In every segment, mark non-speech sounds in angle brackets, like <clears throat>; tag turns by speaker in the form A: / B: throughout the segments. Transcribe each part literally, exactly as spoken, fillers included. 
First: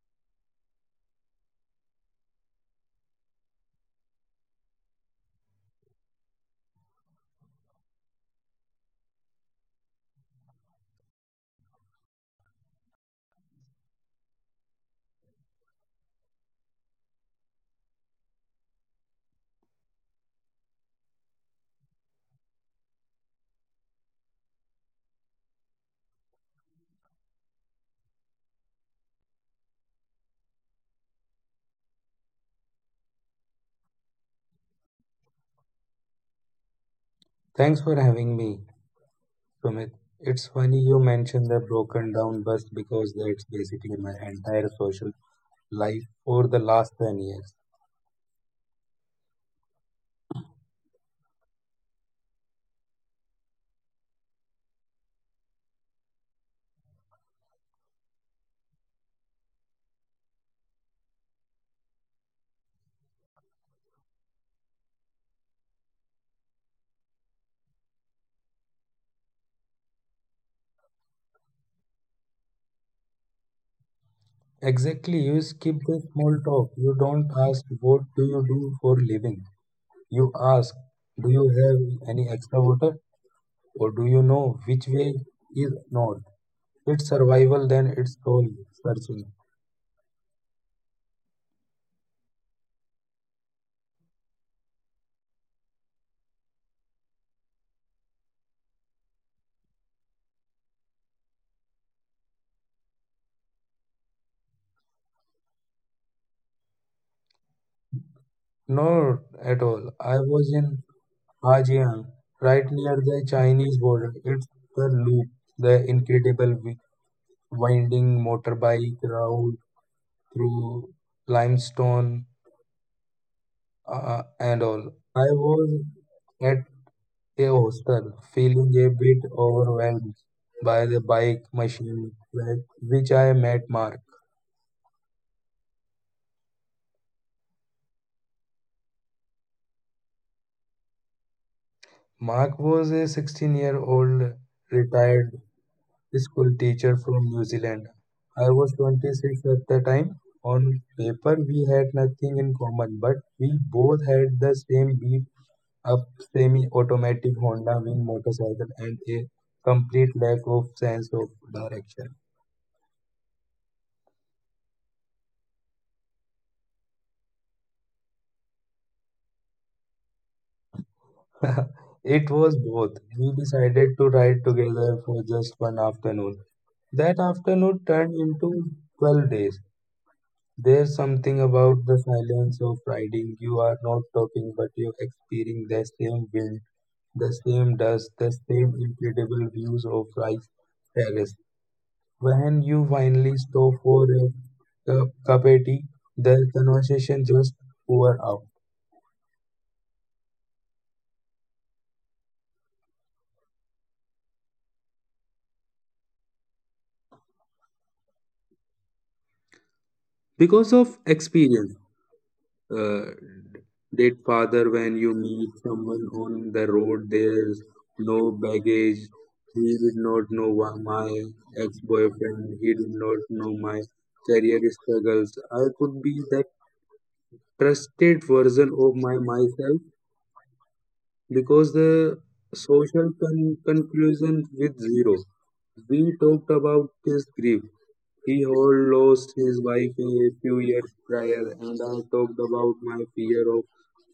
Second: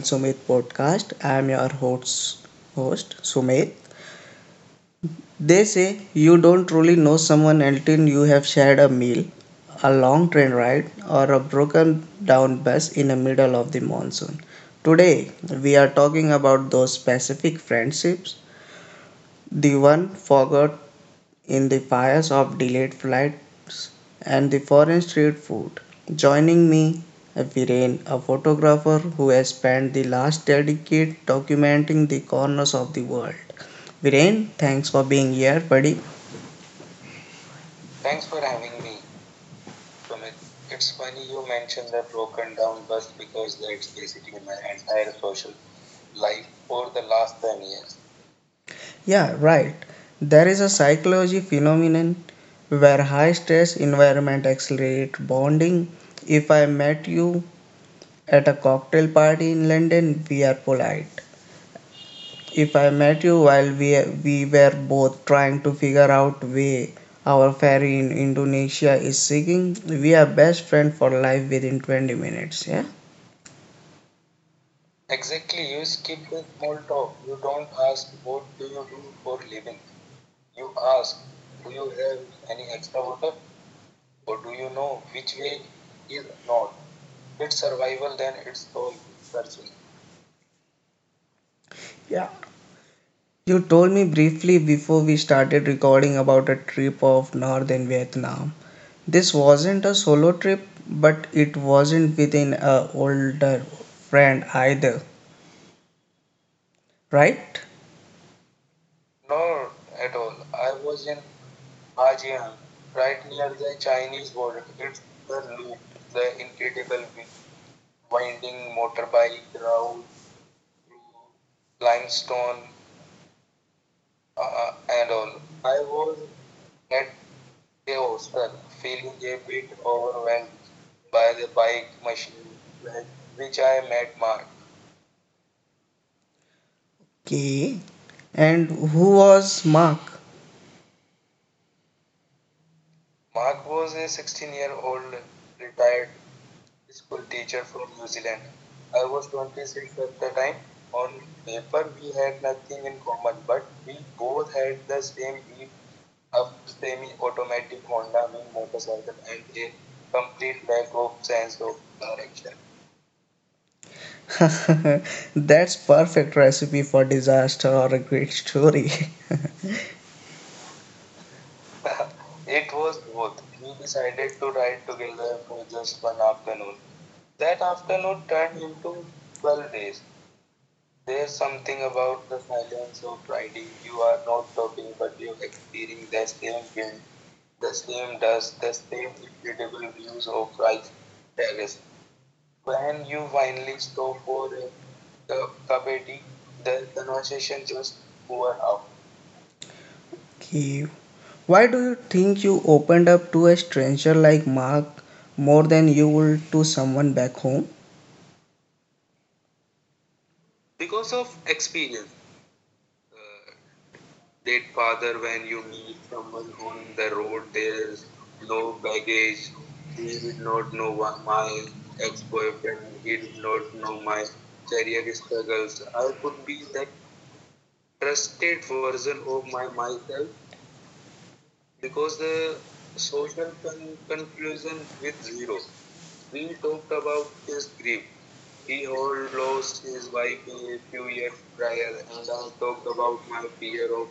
A: Sumit Podcast. I am your host, host Sumit. They say you don't truly know someone until you have shared a meal, a long train ride, or a broken down bus in the middle of the monsoon. Today, we are talking about those specific friendships, the one forgot in the fires of delayed flights and the foreign street food. Joining me, Viren, a photographer who has spent the last decade documenting the corners of the world. Viren, thanks for being here, buddy.
B: Thanks for having me, Sumit. It's funny you mentioned the broken down bus because that's basically my entire social life for the last ten years.
A: Yeah, right. There is a psychology phenomenon where high stress environment accelerate bonding. If I met you at a cocktail party in London, we are polite. If I met you while we, we were both trying to figure out where our ferry in Indonesia is sinking, we are best friend for life within twenty minutes, yeah?
B: Exactly, you skip the small talk. You don't ask, what do you do for living? You ask, do you have any extra water? Or do you know which way is north? It's survival, then it's soul searching.
A: Yeah. You told me briefly before we started recording about a trip of northern Vietnam. This wasn't a solo trip, but it wasn't within a older friend either, right?
B: Not at all. I was in Hajiang, right near the Chinese border. It's the loop, the incredible wi- winding motorbike route through limestone uh, and all. I was at a hostel, feeling a bit overwhelmed by the bike machine with which I met Mark.
A: Okay. And who was Mark?
B: Mark was a sixteen year old retired school teacher from New Zealand. I was twenty-six at the time. On paper, we had nothing in common, but we both had the same beat up semi automatic Honda Wing motorcycle and a complete lack of sense of direction.
A: <laughs> That's perfect recipe for disaster or a great story. <laughs>
B: It was both. We decided to ride together for just one afternoon. That afternoon turned into twelve days. There's something about the silence of riding. You are not talking, but you're experiencing the same wind, the same dust, the same incredible views of Rice Terrace. When you finally stop for a cup, cup of tea, the conversation just over out.
A: Okay. Why do you think you opened up to a stranger like Mark more than you would to someone back home?
B: Because of experience. uh, Date father, when you meet someone on the road, there's no baggage. He did not know why my ex-boyfriend, he did not know my career struggles. I could be that trusted version of my myself because the social con- conclusion with zero. We talked about his grief. He had lost his wife a few years prior, and I talked about my fear of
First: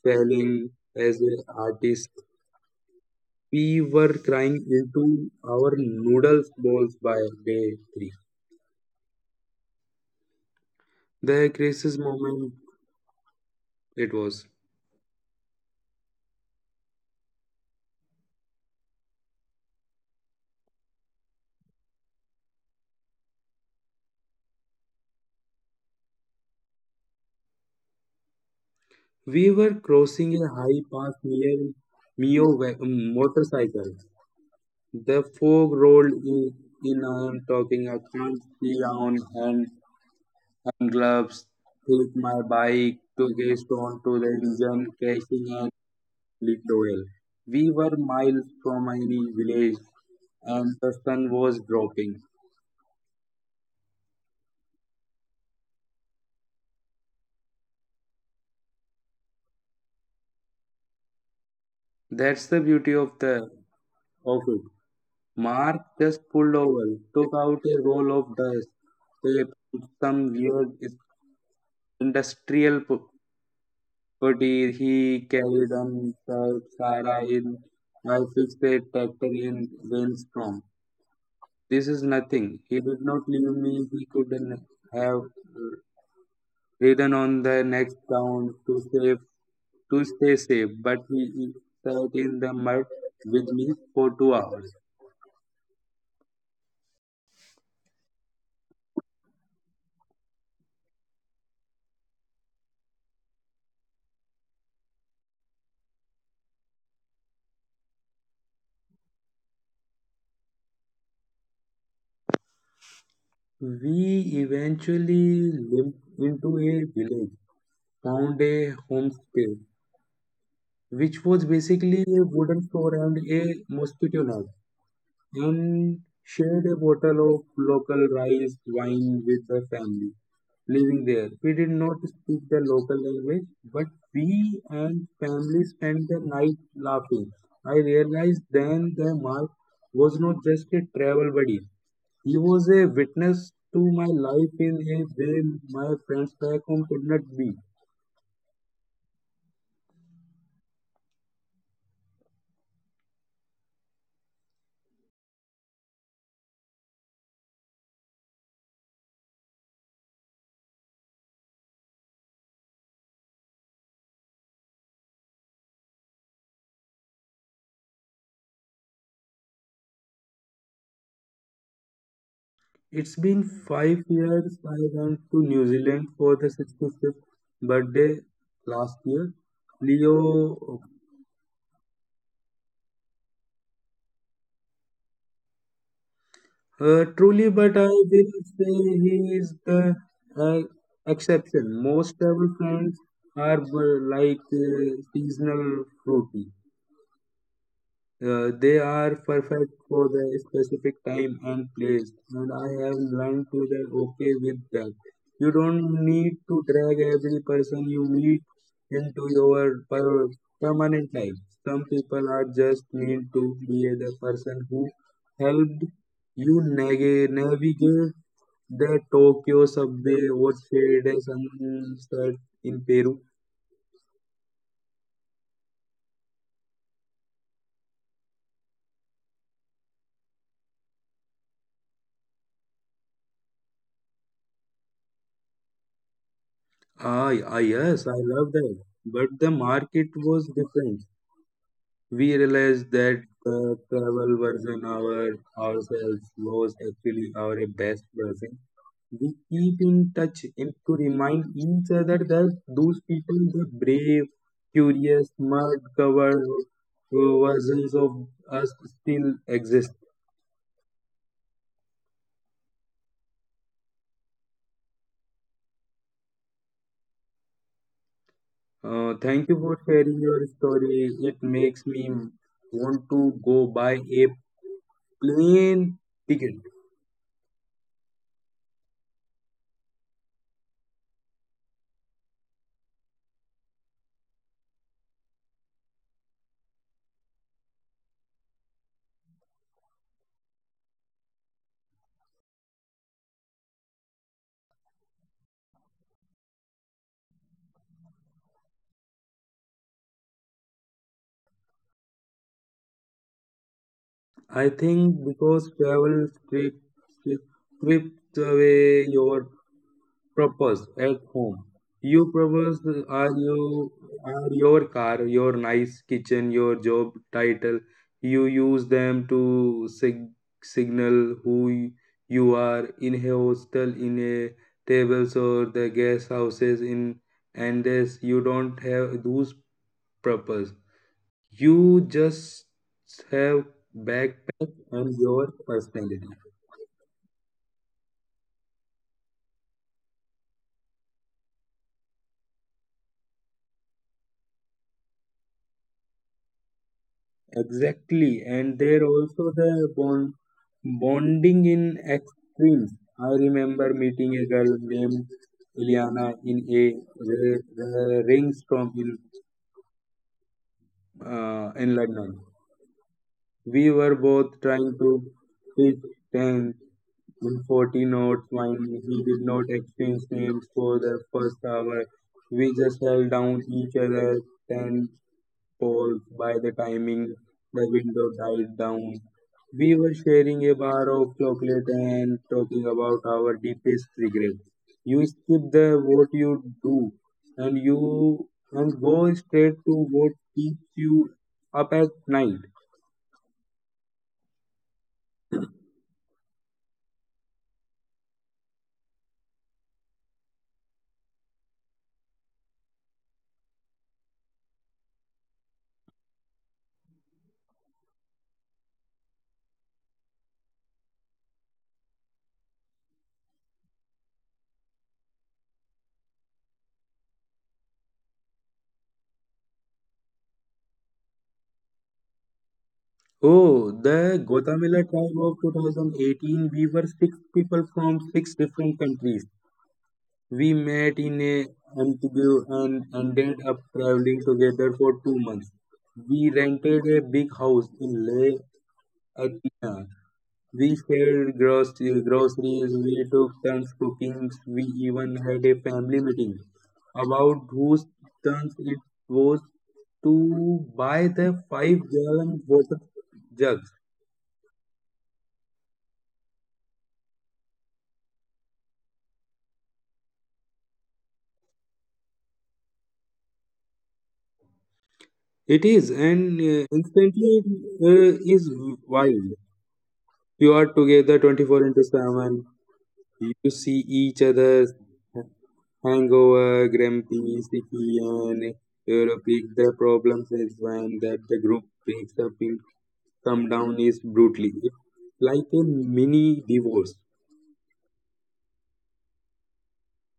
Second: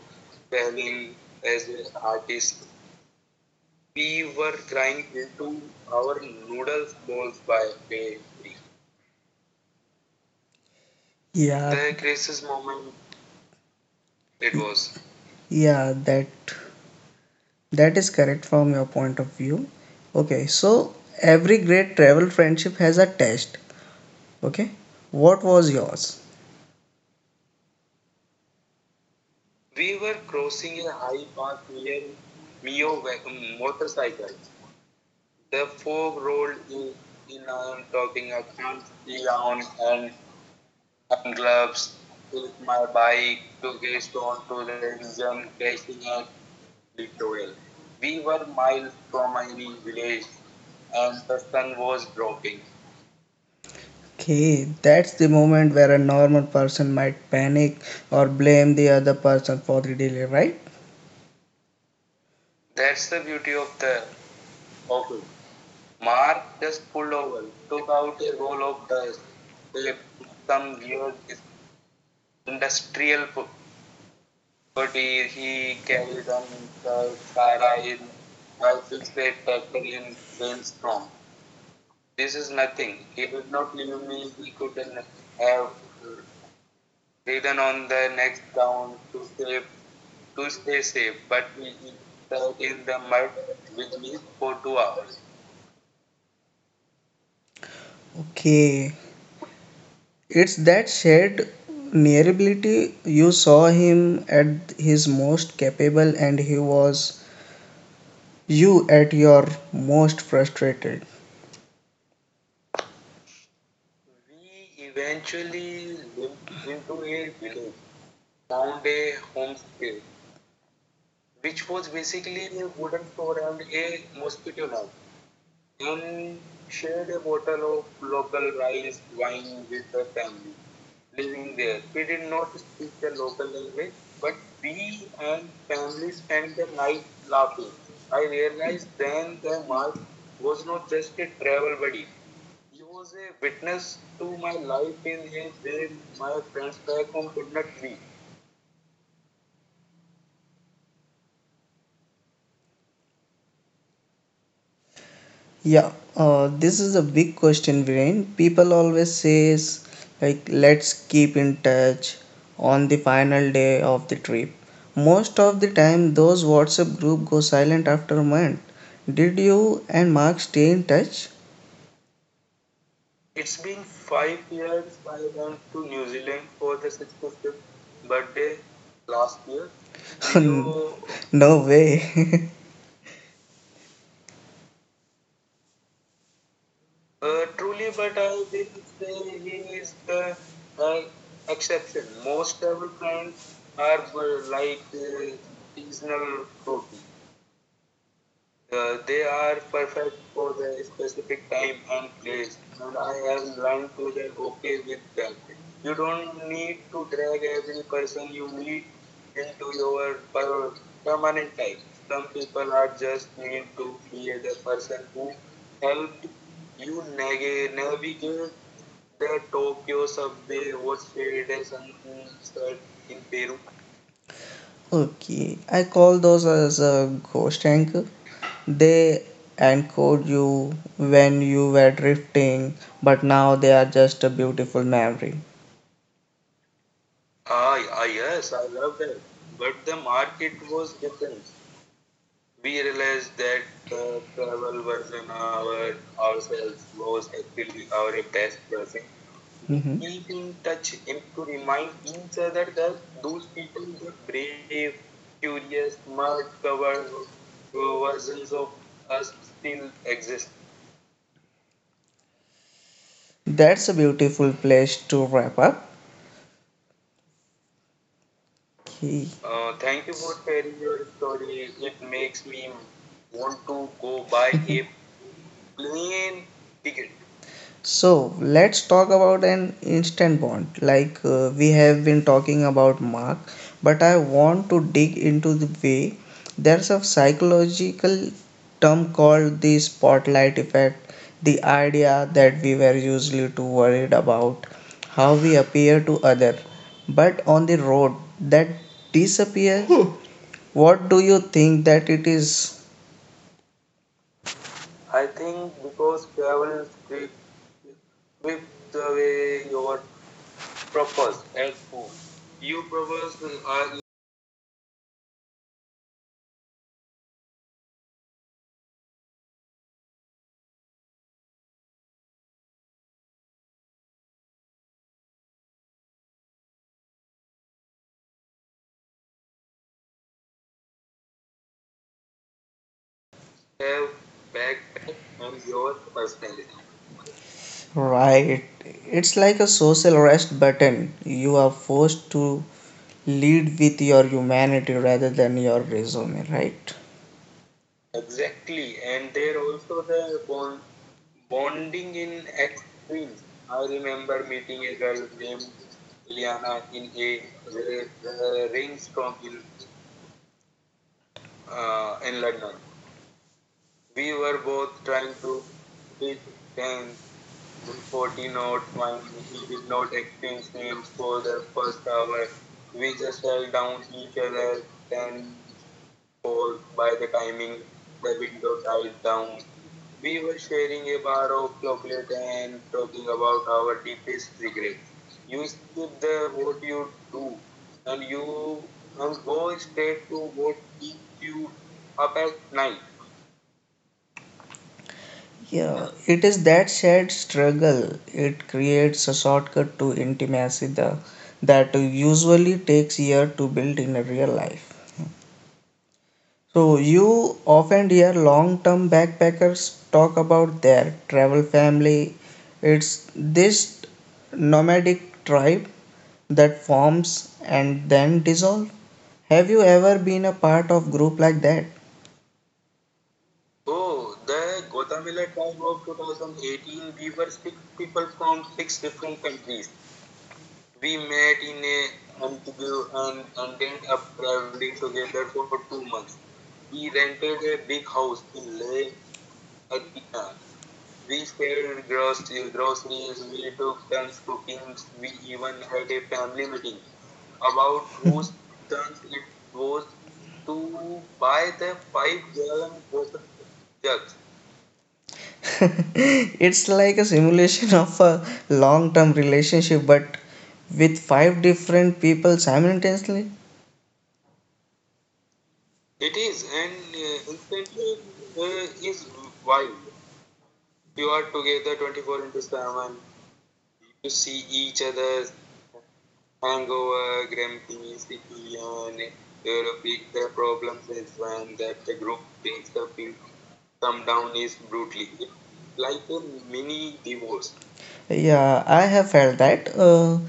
B: failing as an artist. We were crying into our noodles balls by day three. The
A: Yeah.
B: crisis moment it was.
A: Yeah, that that is correct from your point of view. Okay, so every great travel friendship has a test. Okay, what was yours?
B: We were crossing a high path near Mio wa- motorcycle. The fog rolled in, in I'm talking. I can't see on hand, hand gloves. Hit my bike to get onto the engine, crashing at Litoil. We were miles from any village, and the sun was dropping.
A: Okay, that's the moment where a normal person might panic or blame the other person for the delay, right?
B: That's the beauty of the of it. Mark just pulled over, took out a roll of dust, tape, some weird industrial Kutir, he carried on Sar- Sarah in I fixed a tractor in windstorm. This is nothing. He did not leave me. He couldn't have ridden on the next town to save to stay safe, but he sat in the mud with me for two hours.
A: Okay, it's that shared nearability. You saw him at his most capable, and he was you at your most frustrated.
B: We eventually limped into a village, found a homestay, which was basically a wooden floor and a mosquito net, and shared a bottle of local rice wine with the family living there. We did not speak the local language, but we and family spent the night laughing. I realized then that Mark was not just a travel buddy. He was a witness to my life in a way my friends back home could not be.
A: Yeah, uh, this is a big question, Viren. People always says like let's keep in touch on the final day of the trip. Most of the time, those WhatsApp group go silent after a month. Did you and Mark stay in touch?
B: It's been five years. I went to New Zealand for the sixty-fifth birthday last year. Leo,
A: No way.
B: uh, truly, but I will say he is the uh, exception. Most travel friends are uh, like uh, seasonal fruity. Uh, they are perfect for the specific time and place, and I have learned to be okay with that. You don't need to drag every person you meet into your per- permanent life. Some people are just meant to be the person who helped you nag- navigate the Tokyo subway or shade sunset in Peru.
A: <laughs> Okay, I call those as a ghost anchor. They anchored you when you were drifting, but now they are just a beautiful memory.
B: Ah, ah, yes, I love that. But the market was different. We realized that the travel version of ourselves was actually our best version. We keep in touch
A: Mm-hmm.
B: and to remind each other that those people, the brave, curious, mud covered versions of us still exist.
A: That's a beautiful place to wrap up.
B: Uh,
A: Okay.
B: thank you for sharing your story. It makes me want to go buy a plane ticket.
A: So let's talk about an instant bond. Like uh, we have been talking about Mark, but I want to dig into the way there's a psychological term called the spotlight effect. The idea that we were usually too worried about how we appear to other, but on the road that disappears. What do you think that it is?
B: I think because travel strip- strip- strips away your purpose at home. Your purpose are your are your car, your nice kitchen, your job title. You use them to sig- signal who y- you are in a hostel, in a tables or the guest houses in, and this you don't have those purpose, you just have backpack and your personality.
A: Right. It's like a social rest button. You are forced to lead with your humanity rather than your resume, right?
B: Exactly, and there also the bond, bonding in extremes. I remember meeting a girl named Iliana in a r- r- rainstorm in uh, in London. We were both trying to pitch ten and forty notes when he did not exchange names for the first hour. We just held down each other's ten poles by the timing the window died down. We were sharing a bar of chocolate and talking about our deepest regrets. You skip the what you do and you and go straight to what keeps you up at night.
A: Yeah, it is that shared struggle. It creates a shortcut to intimacy the, that usually takes years to build in a real life. So you often hear long-term backpackers talk about their travel family. It's this nomadic tribe that forms and then dissolve. Have you ever been a part of group like that?
B: Oh, the Gotamela tribe of twenty eighteen, we were six people from six different countries. We met in a Antigua and ended up traveling together for two months. We rented a big house in Lake Athena. We shared grocery, groceries, we took turns cooking, we even had a family meeting about whose turns it was to buy the five gallon water jugs.
A: It's like a simulation of a long term relationship, but with five different people simultaneously.
B: It is, and uh, instantly uh, is wild. You are together twenty-four into seven. You see each other's hangover, grumpy, sticky, and you pick the problems as when that the group breaks up in come down is brutally. It's like a mini divorce.
A: Yeah, I have felt that. Uh,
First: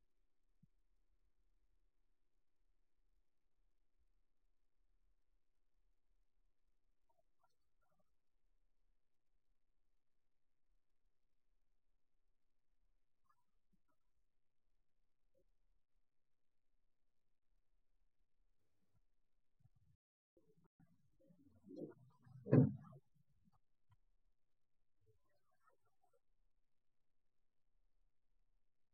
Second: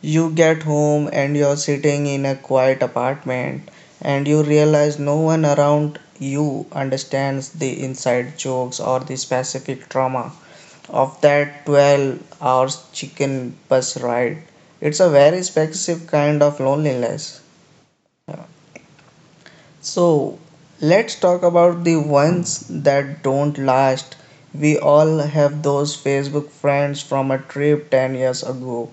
A: You get home and you're sitting in a quiet apartment and you realize no one around you understands the inside jokes or the specific trauma of that twelve hours chicken bus ride. It's a very specific kind of loneliness. So let's talk about the ones that don't last. We all have those Facebook friends from a trip ten years ago.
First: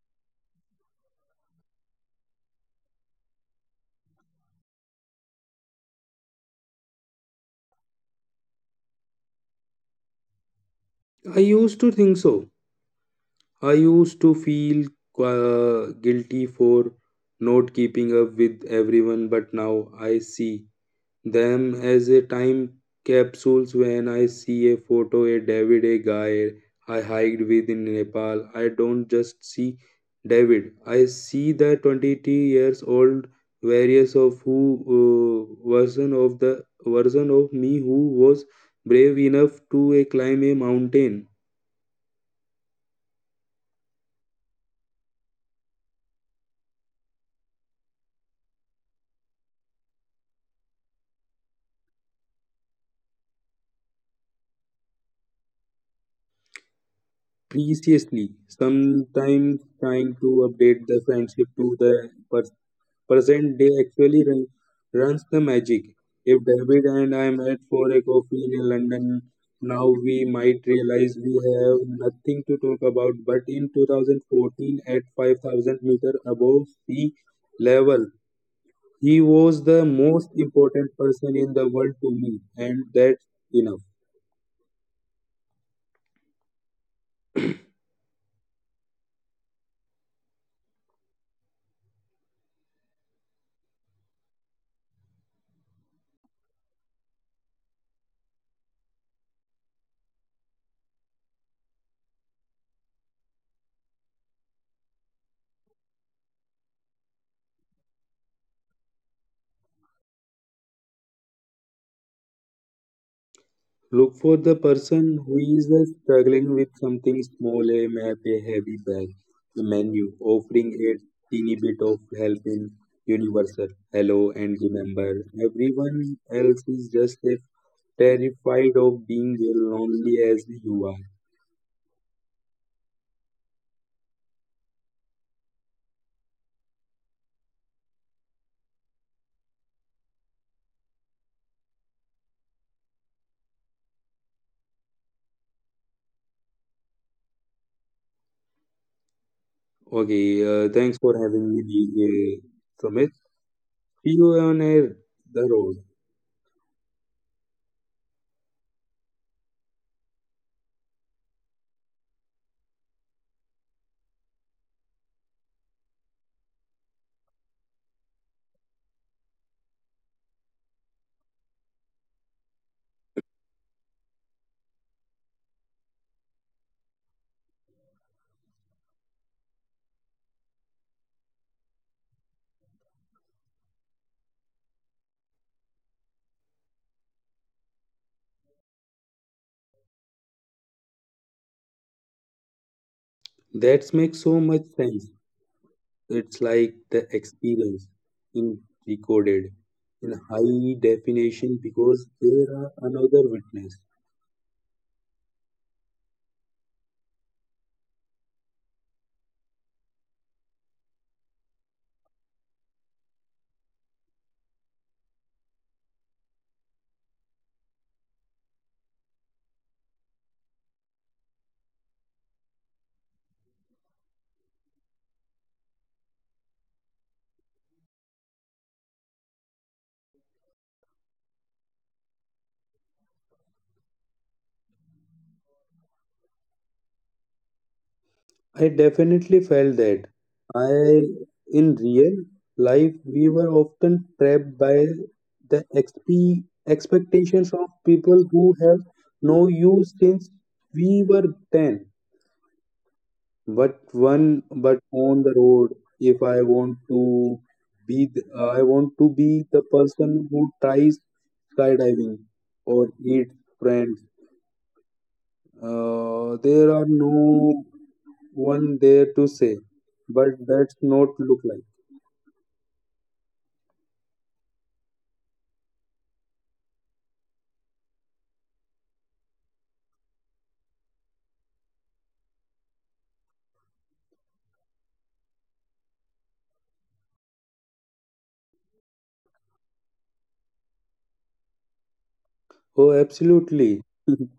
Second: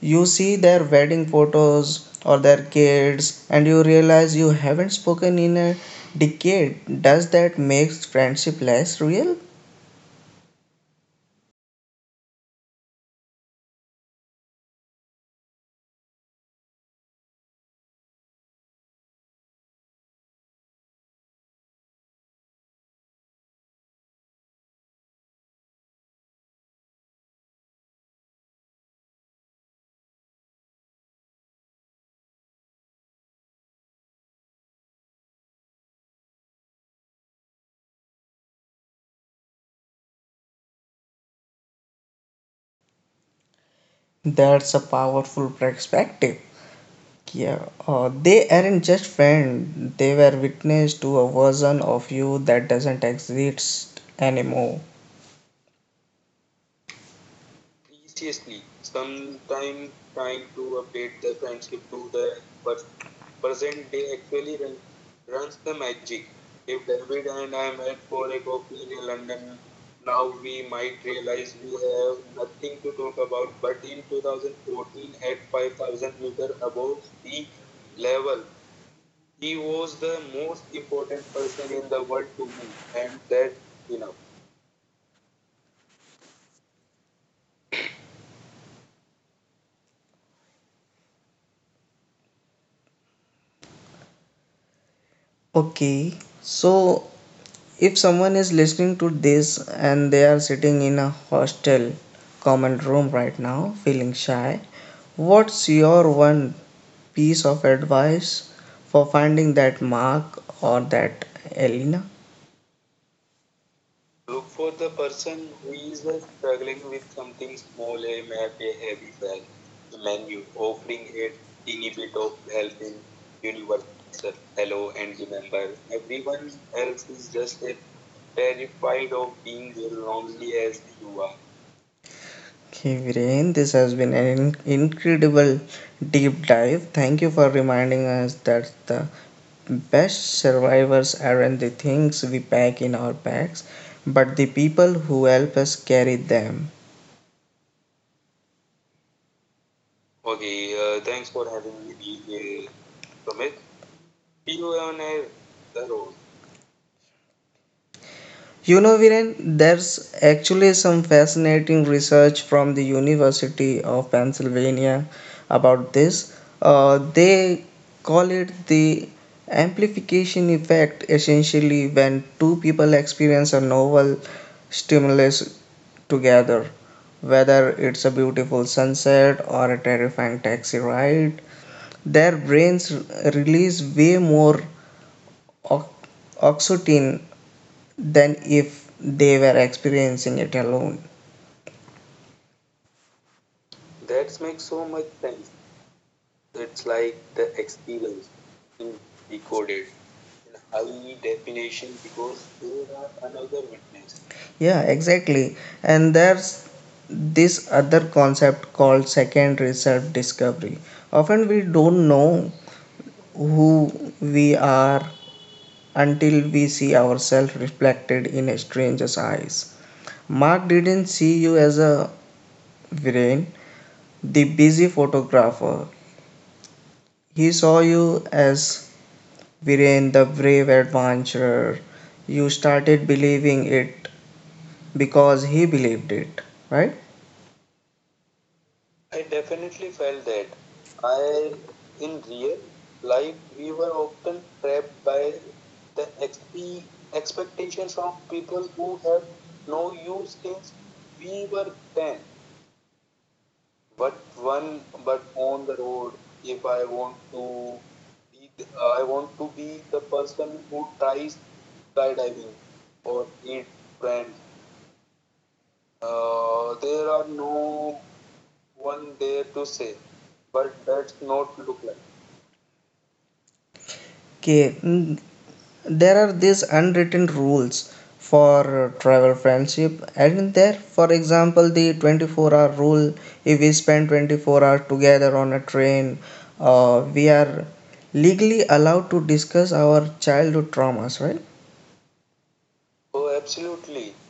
A: You see their wedding photos or their kids, and you realize you haven't spoken in a decade. Does that make friendship less real?
B: I used to think so. I used to feel uh, guilty for not keeping up with everyone, but now I see them as a time capsules. When I see a photo a David, a guy I hiked with in Nepal, I don't just see David, I see the twenty-two years old various of who uh, version of the version of me who was brave enough to uh, climb a mountain
A: That's a powerful perspective. Yeah, uh, they aren't just friends, they were witness to a version of you that doesn't exist anymore.
B: preciously. Sometimes trying to update the friendship to the present day actually run, runs the magic. If David and I met for a coffee in London now, we might realize we have nothing to talk about. But in two thousand fourteen, at five thousand meter above sea level, he was the most important person in the world to me, and that's enough.
A: Okay, so if someone is listening to this and they are sitting in a hostel common room right now, feeling shy, what's your one piece of advice for finding that Mark or that Elena?
B: Look for the person who is uh, struggling with something small, a map, a heavy bag, a menu, offering a teeny bit of help in universal. Hello, and remember, everyone else is just as terrified of being lonely as you are.
A: Okay, Viren, this has been an incredible deep dive. Thank you for reminding us that the best survivors aren't the things we pack in our bags, but the people who help us carry them.
B: Okay, uh, thanks for having me, D J Sumit. See you on a, the road.
A: You know, Viren, there's actually some fascinating research from the University of Pennsylvania about this. Uh, they call it the amplification effect, essentially, when two people experience a novel stimulus together, whether it's a beautiful sunset or a terrifying taxi ride. Their brains release way more ox- oxytocin than if they were experiencing it alone.
B: That makes so much sense. It's like the experience in recorded in high definition because there are another witness.
A: Yeah, exactly. And there's this other concept called secondary self discovery. Often we don't know who we are until we see ourselves reflected in a stranger's eyes. Mark didn't see you as a brain the busy photographer, he saw you as Viren the brave adventurer. You started believing it because he believed it, right?
B: I definitely felt that. I in real life we were often trapped by the exp- expectations of people who have known you since we were ten, but one but on the road, if I want to be th- uh, I want to be the person who tries skydiving or eats friends, uh, there are no one there to say but that's not look like.
A: Okay, mm, there are these unwritten rules for travel friendship, and there, for example, the twenty-four hour rule. If we spend twenty-four hours together on a train, uh, we are legally allowed to discuss our childhood traumas, right?
B: Oh, absolutely. <laughs>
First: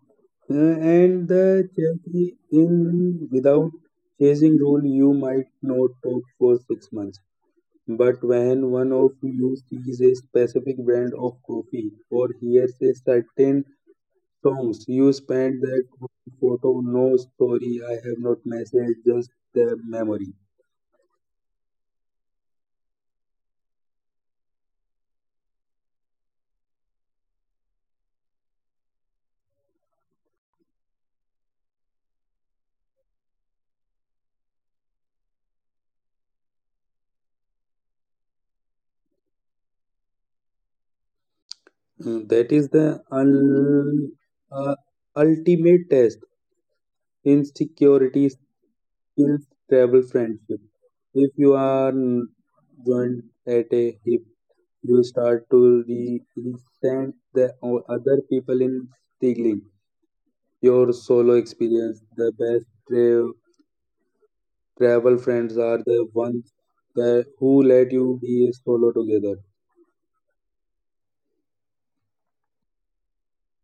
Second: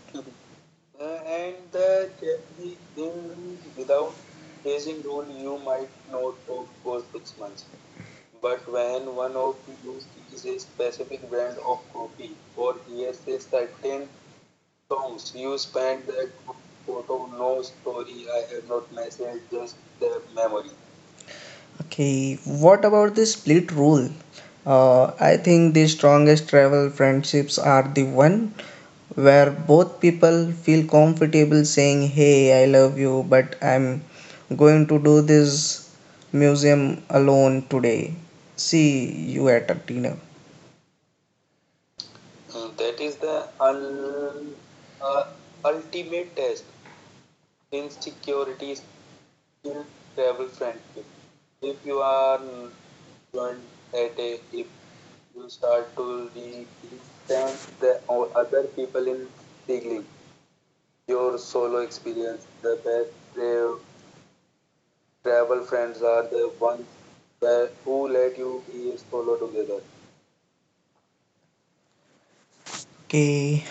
B: Uh, and the checking in without chasing rule, you might not talk for six months. But when one of you sees a specific brand of coffee or hears a certain songs, you spend that one photo. No story, I have not messaged, just the memory.
A: Okay, what about the split rule? Uh, I think the strongest travel friendships are the one where both people feel comfortable saying, "Hey, I love you, but I'm going to do this museum alone today. See you at a dinner."
B: Mm, that is the un- uh, ultimate test. Insecurity skills travel friendship. If you are mm, joined at a hip, you start to re- resent the o- other people in stealing your solo experience. The best tra- travel friends are the ones that who let you be solo together.
A: Okay,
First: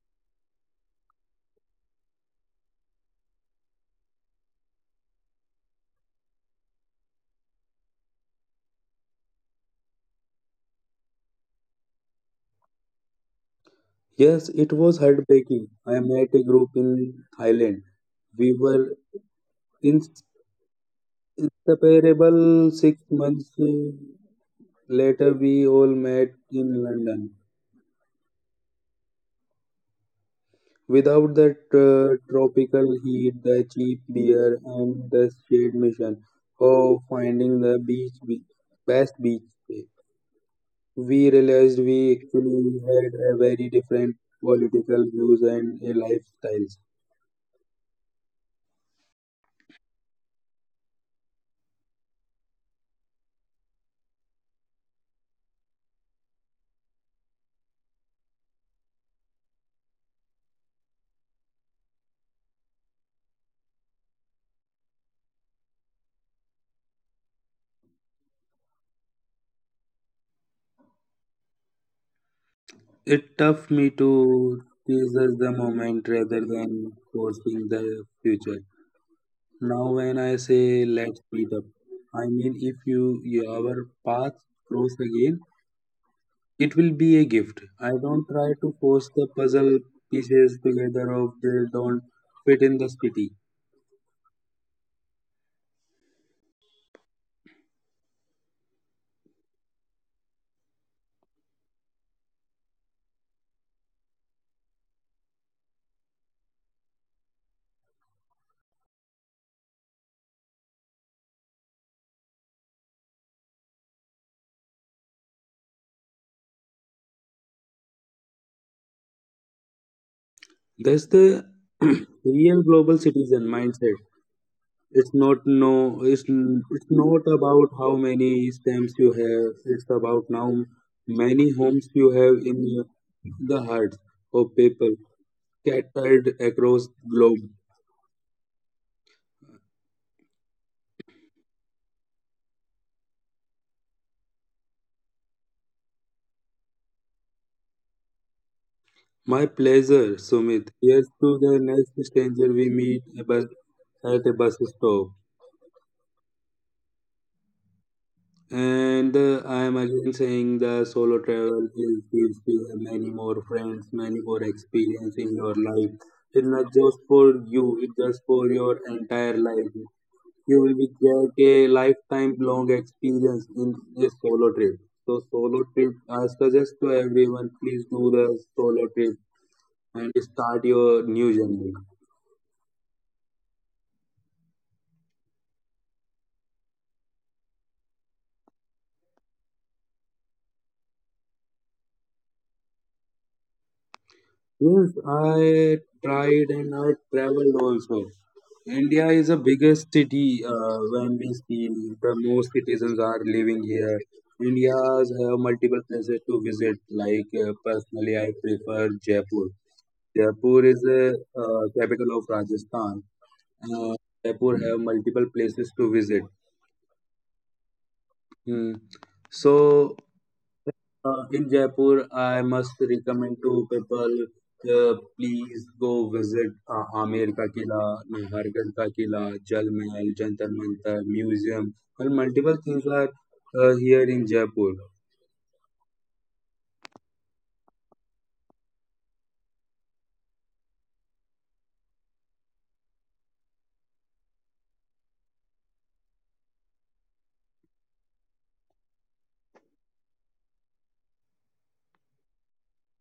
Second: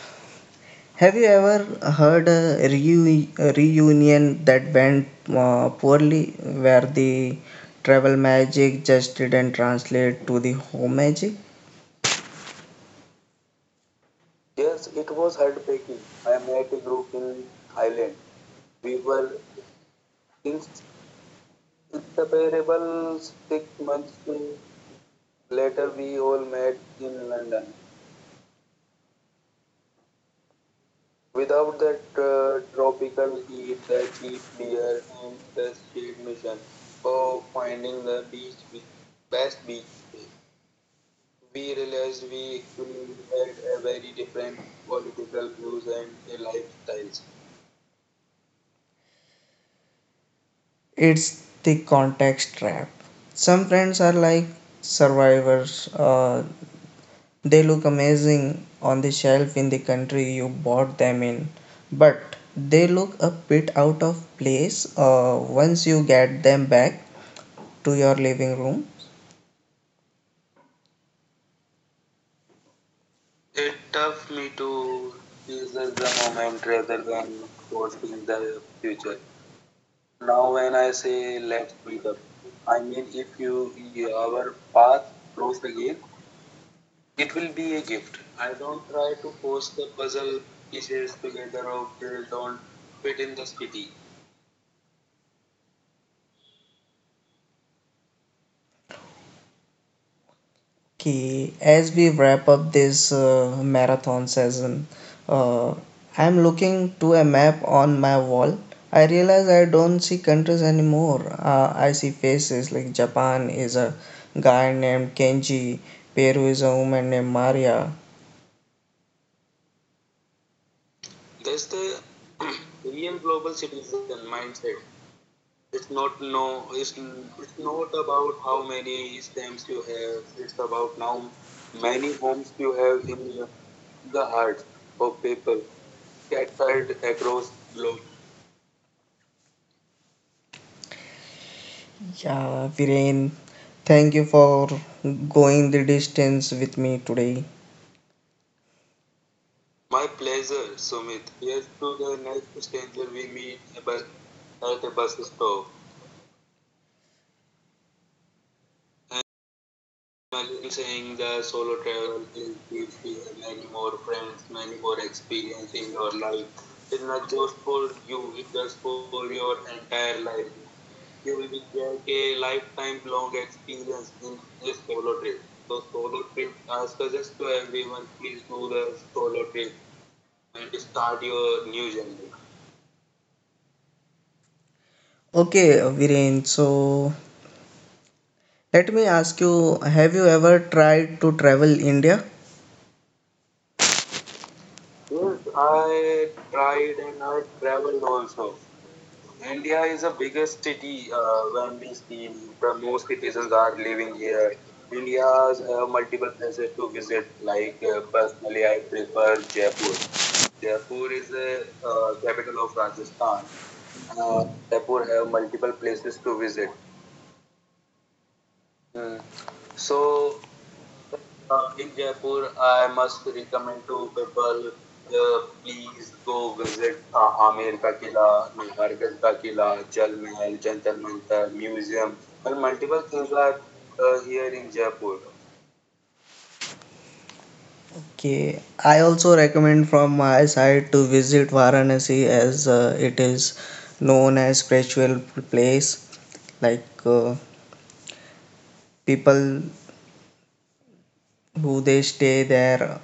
A: have you ever heard a, reu- a reunion that went uh, poorly where the travel magic just didn't translate to the home magic?
B: Yes, it was heartbreaking. I met a group in Thailand. We were inseparable six months uh, later. We all met in London. Without that uh, tropical heat, the cheap beer, and the shared mission of finding the beach, be- best beach, we realized we actually had a very different political views and a lifestyles.
A: It's the context trap. Some friends are like survivors. Uh, they look amazing on the shelf in the country you bought them in, but they look a bit out of place uh, once you get them back to your living room.
B: It taught me to tease us the moment rather than forcing the future. Now, when I say let's meet up, I mean if you your path cross again, it will be a gift. I don't try to force the puzzle pieces together of they don't fit in the city.
A: Okay, as we wrap up this uh, marathon season, uh, I'm looking to a map on my wall. I realize I don't see countries anymore. Uh, I see faces like Japan is a guy named Kenji, Peru is a woman named Maria.
B: That's the <clears throat> real global citizen mindset. It's not no. It's it's not about how many stamps you have. It's about now many homes you have in the hearts of people scattered across globe.
A: Yeah, Viren, thank you for going the distance with me today.
B: My pleasure, Sumit. Here's to the next stranger we meet a bus- at a bus stop. And uh, I am again saying the solo travel will gives you many more friends, many more experience in your life. It's not just for you, it's just for your entire life. You will be get a lifetime long experience in this solo trip. So solo trip, I suggest to everyone, please do the solo trip and start your new journey.
A: Okay, Viren, so let me ask you, have you ever tried to travel India?
B: Yes, I tried and I traveled also. India is the biggest city uh, when we see the most citizens are living here. India's have multiple places to visit. Like uh, personally, I prefer Jaipur. Jaipur is the uh, capital of Rajasthan. Uh, Jaipur have multiple places to visit. Hmm. So Uh, in Jaipur, I must recommend to people uh, please go visit uh, Amer ka Qila, Nahargarh ka Qila, Jal Mahal, Jantar Mantar Museum, and multiple things are uh, here in Jaipur.
A: Okay, I also recommend from my side to visit Varanasi as uh, it is known as spiritual place. Like uh, people who they stay there,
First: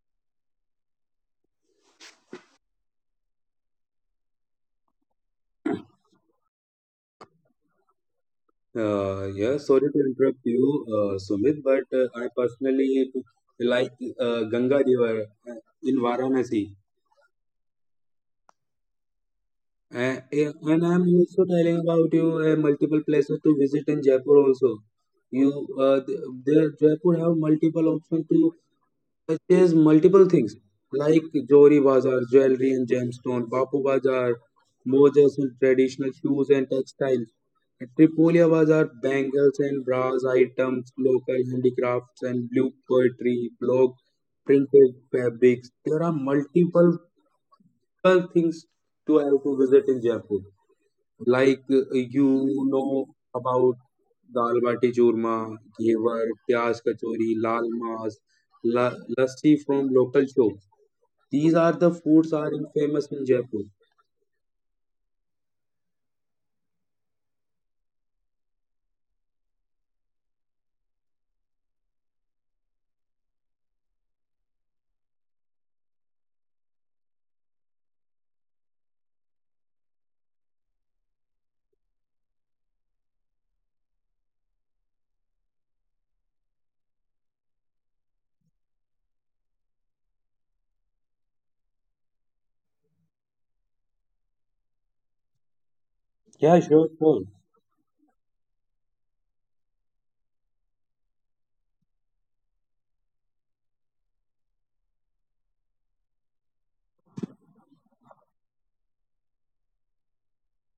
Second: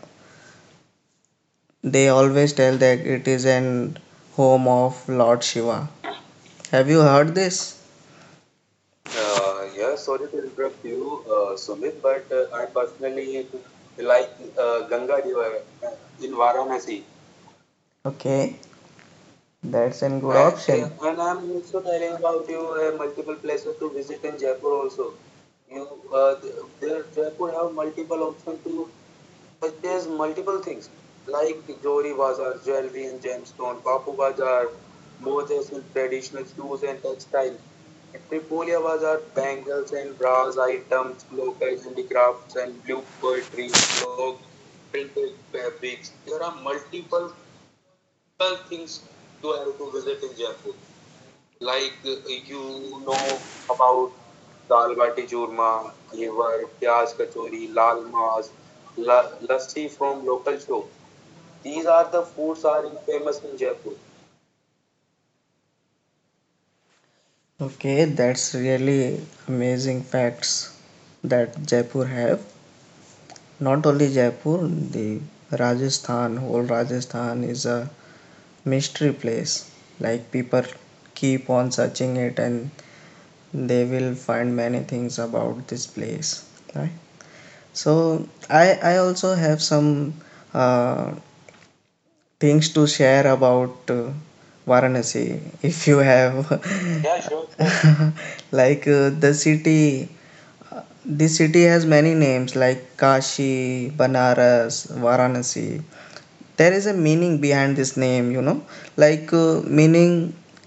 A: they always tell that it is an home of Lord Shiva. Have you heard this?
B: Uh, yeah, sorry to interrupt you, uh, Sumit, but uh, I personally like uh, Ganga River uh, in Varanasi.
A: Okay, that's
B: A-
A: an good
B: a- And
A: option.
B: I'm also telling about you uh, multiple places to visit in Jaipur also. You uh, th- there Jaipur have multiple options to purchase multiple things like Johri Bazaar, jewelry and gemstone, Bapu Bazaar, Mojas and traditional shoes and textiles, and Tripolia Bazaar, bangles and brass items, local handicrafts and blue poetry, blog, printed fabrics. There are multiple multiple things to have to visit in Jaipur. Like uh, you know about dal bati churma, ghevar, pyaz kachori, lal mas, la- lassi from local shops. These are the foods are in famous in Jaipur.
A: Okay, that's really amazing facts that Jaipur have. Not only Jaipur, the Rajasthan, whole Rajasthan is a mystery place. Like people keep on searching it and they will find many things about this place. Right? So I I also have some uh, things to share about uh, Varanasi. <laughs> If you have
B: Yeah, sure, sure.
A: <laughs> like uh, the city, this city has many names like Kashi, Banaras, Varanasi. There is a meaning behind this name, you know, like uh, meaning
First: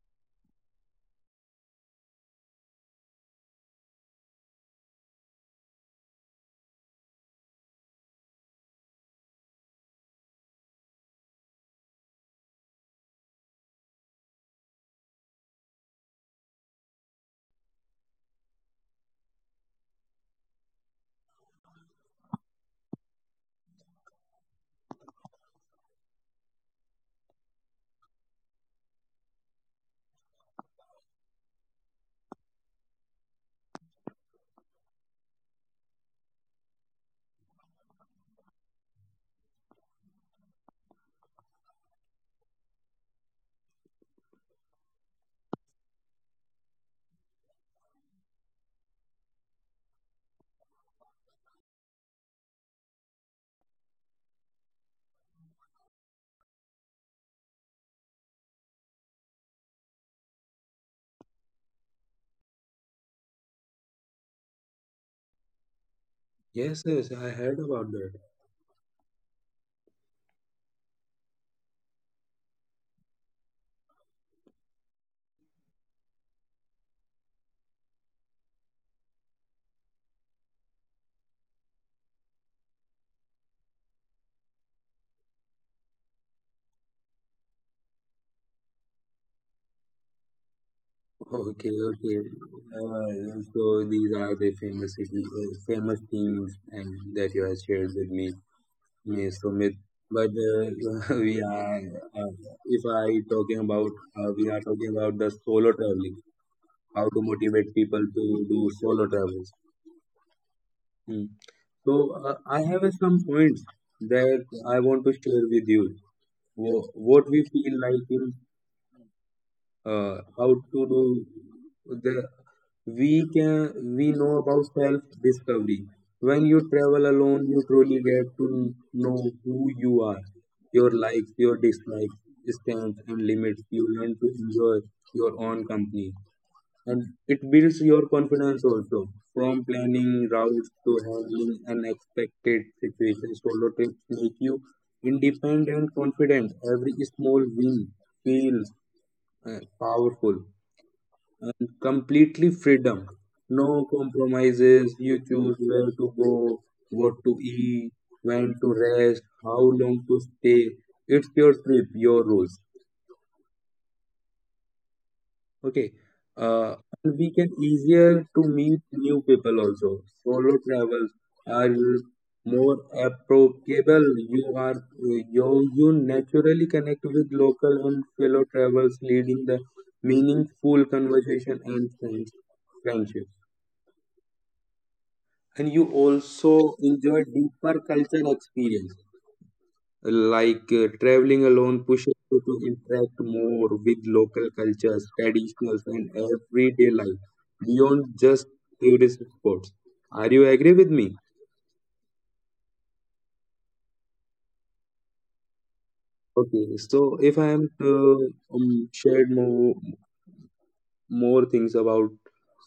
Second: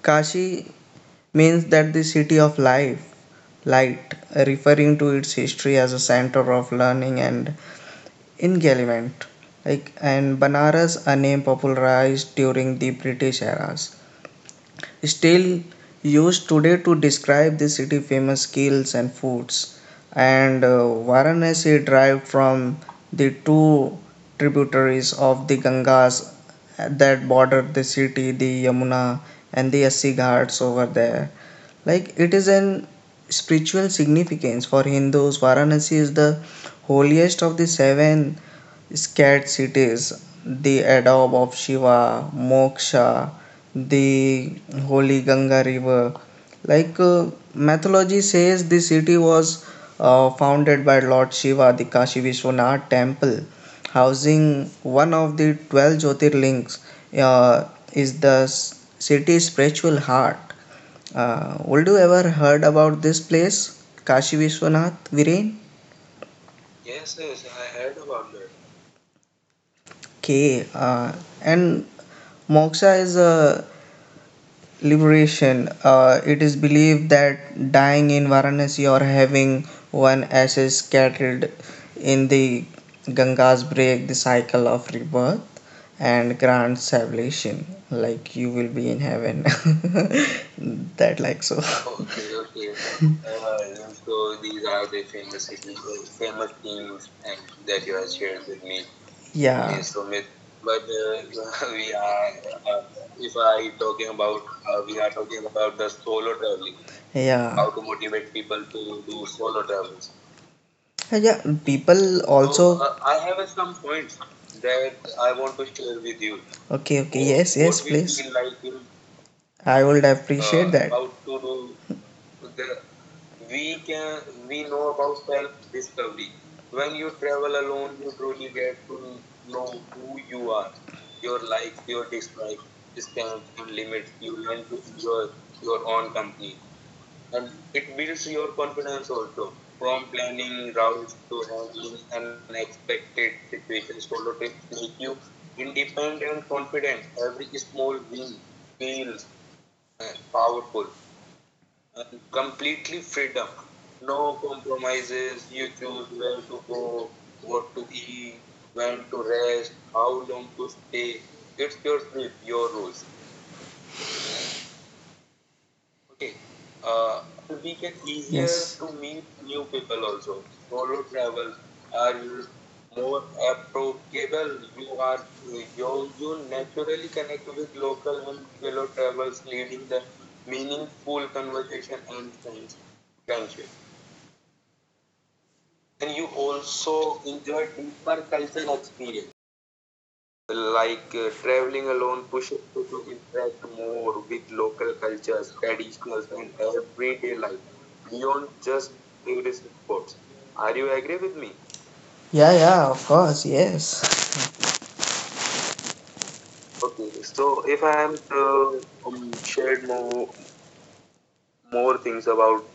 A: Kashi means that the city of life light, referring to its history as a center of learning and enlightenment. Like, and Banaras, a name popularized during the British eras, still used today to describe the city famous skills and foods. And uh, Varanasi derived from the two tributaries of the Gangas that border the city, the Yamuna and the Assi Ghats over there. Like it is an spiritual significance for Hindus. Varanasi is the holiest of the seven scared cities, the adobe of Shiva, Moksha, the holy Ganga river. Like uh, mythology says, the city was uh, founded by Lord Shiva, the Kashi Vishwanath temple, housing one of the twelve Jyotirlings, uh, is the s- city's spiritual heart. Uh, would you ever heard about this place, Kashi Vishwanath, Viren?
B: Yes, yes, I heard about that.
A: Okay, uh, and Moksha is uh, liberation. Uh, it is believed that dying in Varanasi or having one ashes scattered in the Gangas break the cycle of rebirth and grant salvation. Like you will be in heaven. <laughs> That like so.
B: Okay,
A: <laughs>
B: okay. Uh, so these are the famous city, uh, famous things and that you have shared with me. Yes, Sumit.
A: Yeah.
B: But uh, <laughs> we are, uh, if I talking about, uh, we are talking about the solo traveling, how to
A: Yeah.
B: motivate people to do solo travels. Hmm.
A: Yeah. People
B: So
A: so
B: uh, I have
A: also.
B: uh, some points that I want to share with you. Wh-
A: Okay.
B: What
A: Okay.
B: we
A: Yes.
B: feel
A: Yes.
B: like
A: Please.
B: in
A: I would.
B: uh, how to do the we can we know about self discovery. When you travel alone, you truly get to know who you are, your likes, your dislikes, strengths and limits. You learn to enjoy your own company, and it builds your confidence also. From planning routes to handling unexpected situations, solo trips make you independent and confident. Every small win feels uh, powerful, and completely freedom. No compromises. You choose where to go, what to eat, when to rest, how long to stay. It's your trip, your rules. Okay. Uh, and we can easier to meet new people also. Solo travels are more approachable. You are you you naturally connect with local and fellow travelers, leading the meaningful conversation and friends, friendship. And you also enjoy deeper culture experience like uh, traveling alone pushes you to interact more with local cultures, traditionals, and everyday life beyond just tourist spots. Are you agree with me?
A: Yeah, yeah, of course. Yes.
B: Okay, so if I am to um, share more more things about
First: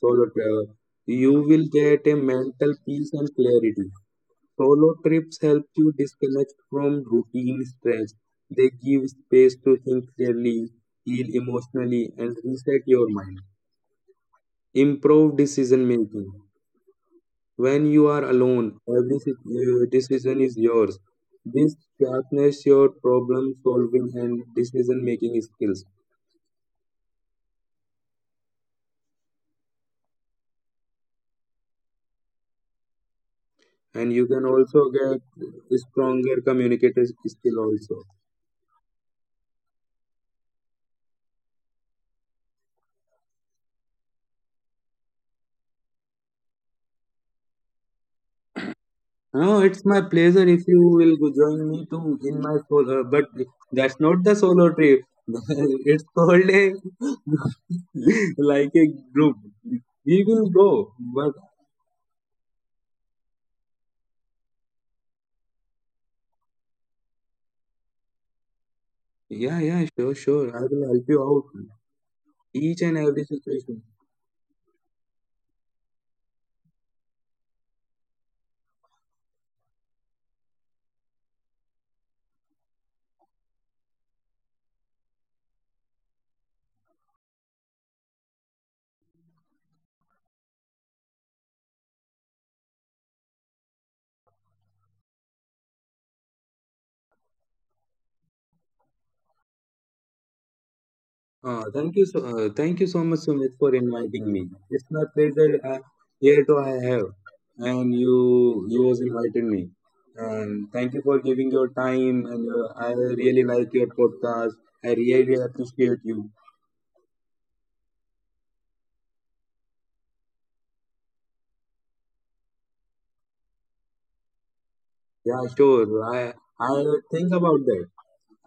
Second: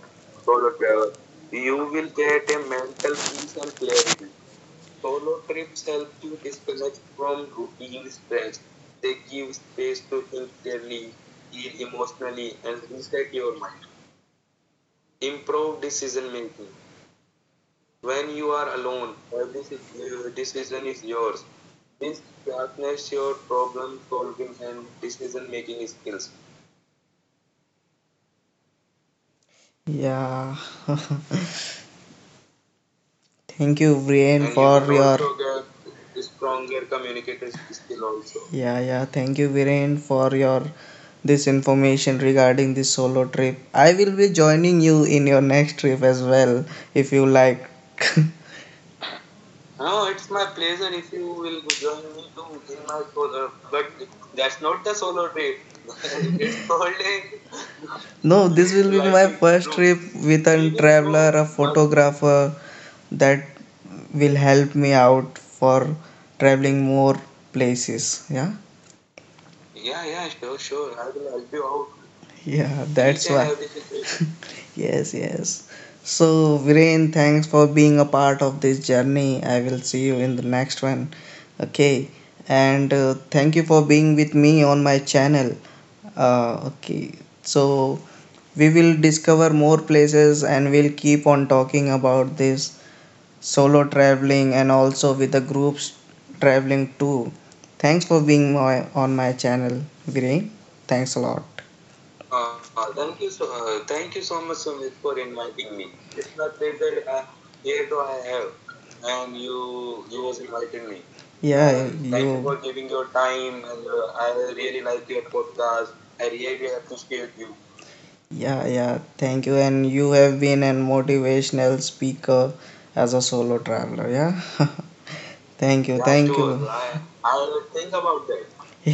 B: solo travel, you will get a mental peace and clarity. Solo trips help you disconnect from routine stress. They give space to think clearly, heal emotionally, and reset your mind. Improve decision making. When you are alone, every sit- uh, decision is yours. This sharpens your problem solving and decision making skills,
A: Yeah. <laughs> Thank you,
B: and you can
A: Brian.
B: also get stronger communicator skill also.
A: Yeah, yeah. Thank you, Viren, for your this information regarding this solo trip. I will be joining you in your next trip as well, if you like.
B: No, it's my pleasure if you will go join me too in my solar. But that's not the solo trip. <laughs> It's called a
A: <laughs> No,
B: <laughs>
A: this
B: like a
A: will be my
B: group.
A: first trip
B: We
A: with
B: will
A: a
B: go.
A: traveler,
B: But
A: a photographer that will help me out for traveling more places. Yeah,
B: yeah, yeah, sure, sure. I will help you out
A: yeah.
B: each
A: That's
B: and
A: why.
B: every situation.
A: Yes, yes. So, Viren, thanks for being a part of this journey. I will see you in the next one. Okay. And uh, thank you for being with me on my channel. Uh, okay. So, we will discover more places and we'll keep on talking about this solo traveling and also with the groups traveling too. Thanks for being my, on my channel, Viren. Thanks a lot.
B: Uh, thank you so uh, thank you so much Sumit for inviting me. It's my pleasure uh, here to I have, and you you was invited me, and
A: Yeah,
B: thank you for
A: thank
B: giving your
A: you.
B: time. And uh, I really like your podcast. I really appreciate you.
A: Yeah, yeah. Thank you. And you have been an motivational speaker as a solo traveler. Yeah. <laughs> Thank
B: Yeah,
A: you. Thank
B: sure.
A: you.
B: I I think about that,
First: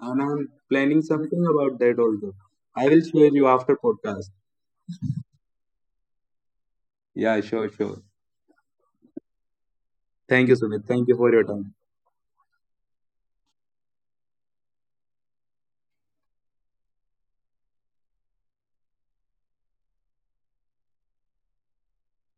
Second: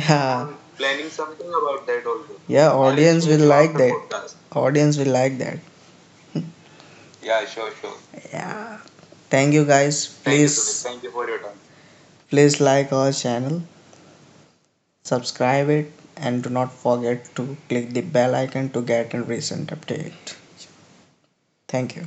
B: and I'm planning something about that also.
A: Yeah. I
B: I
A: will
B: will share
A: audience
B: you
A: will shoot
B: after
A: like
B: podcast.
A: that. Audience will like that.
B: Yeah, sure, sure.
A: Yeah. Thank you guys.
B: Thank you, Sumit. Thank
A: Please,
B: you for your time.
A: please like our channel, subscribe it and do not forget to click the bell icon to get a recent update. Thank you.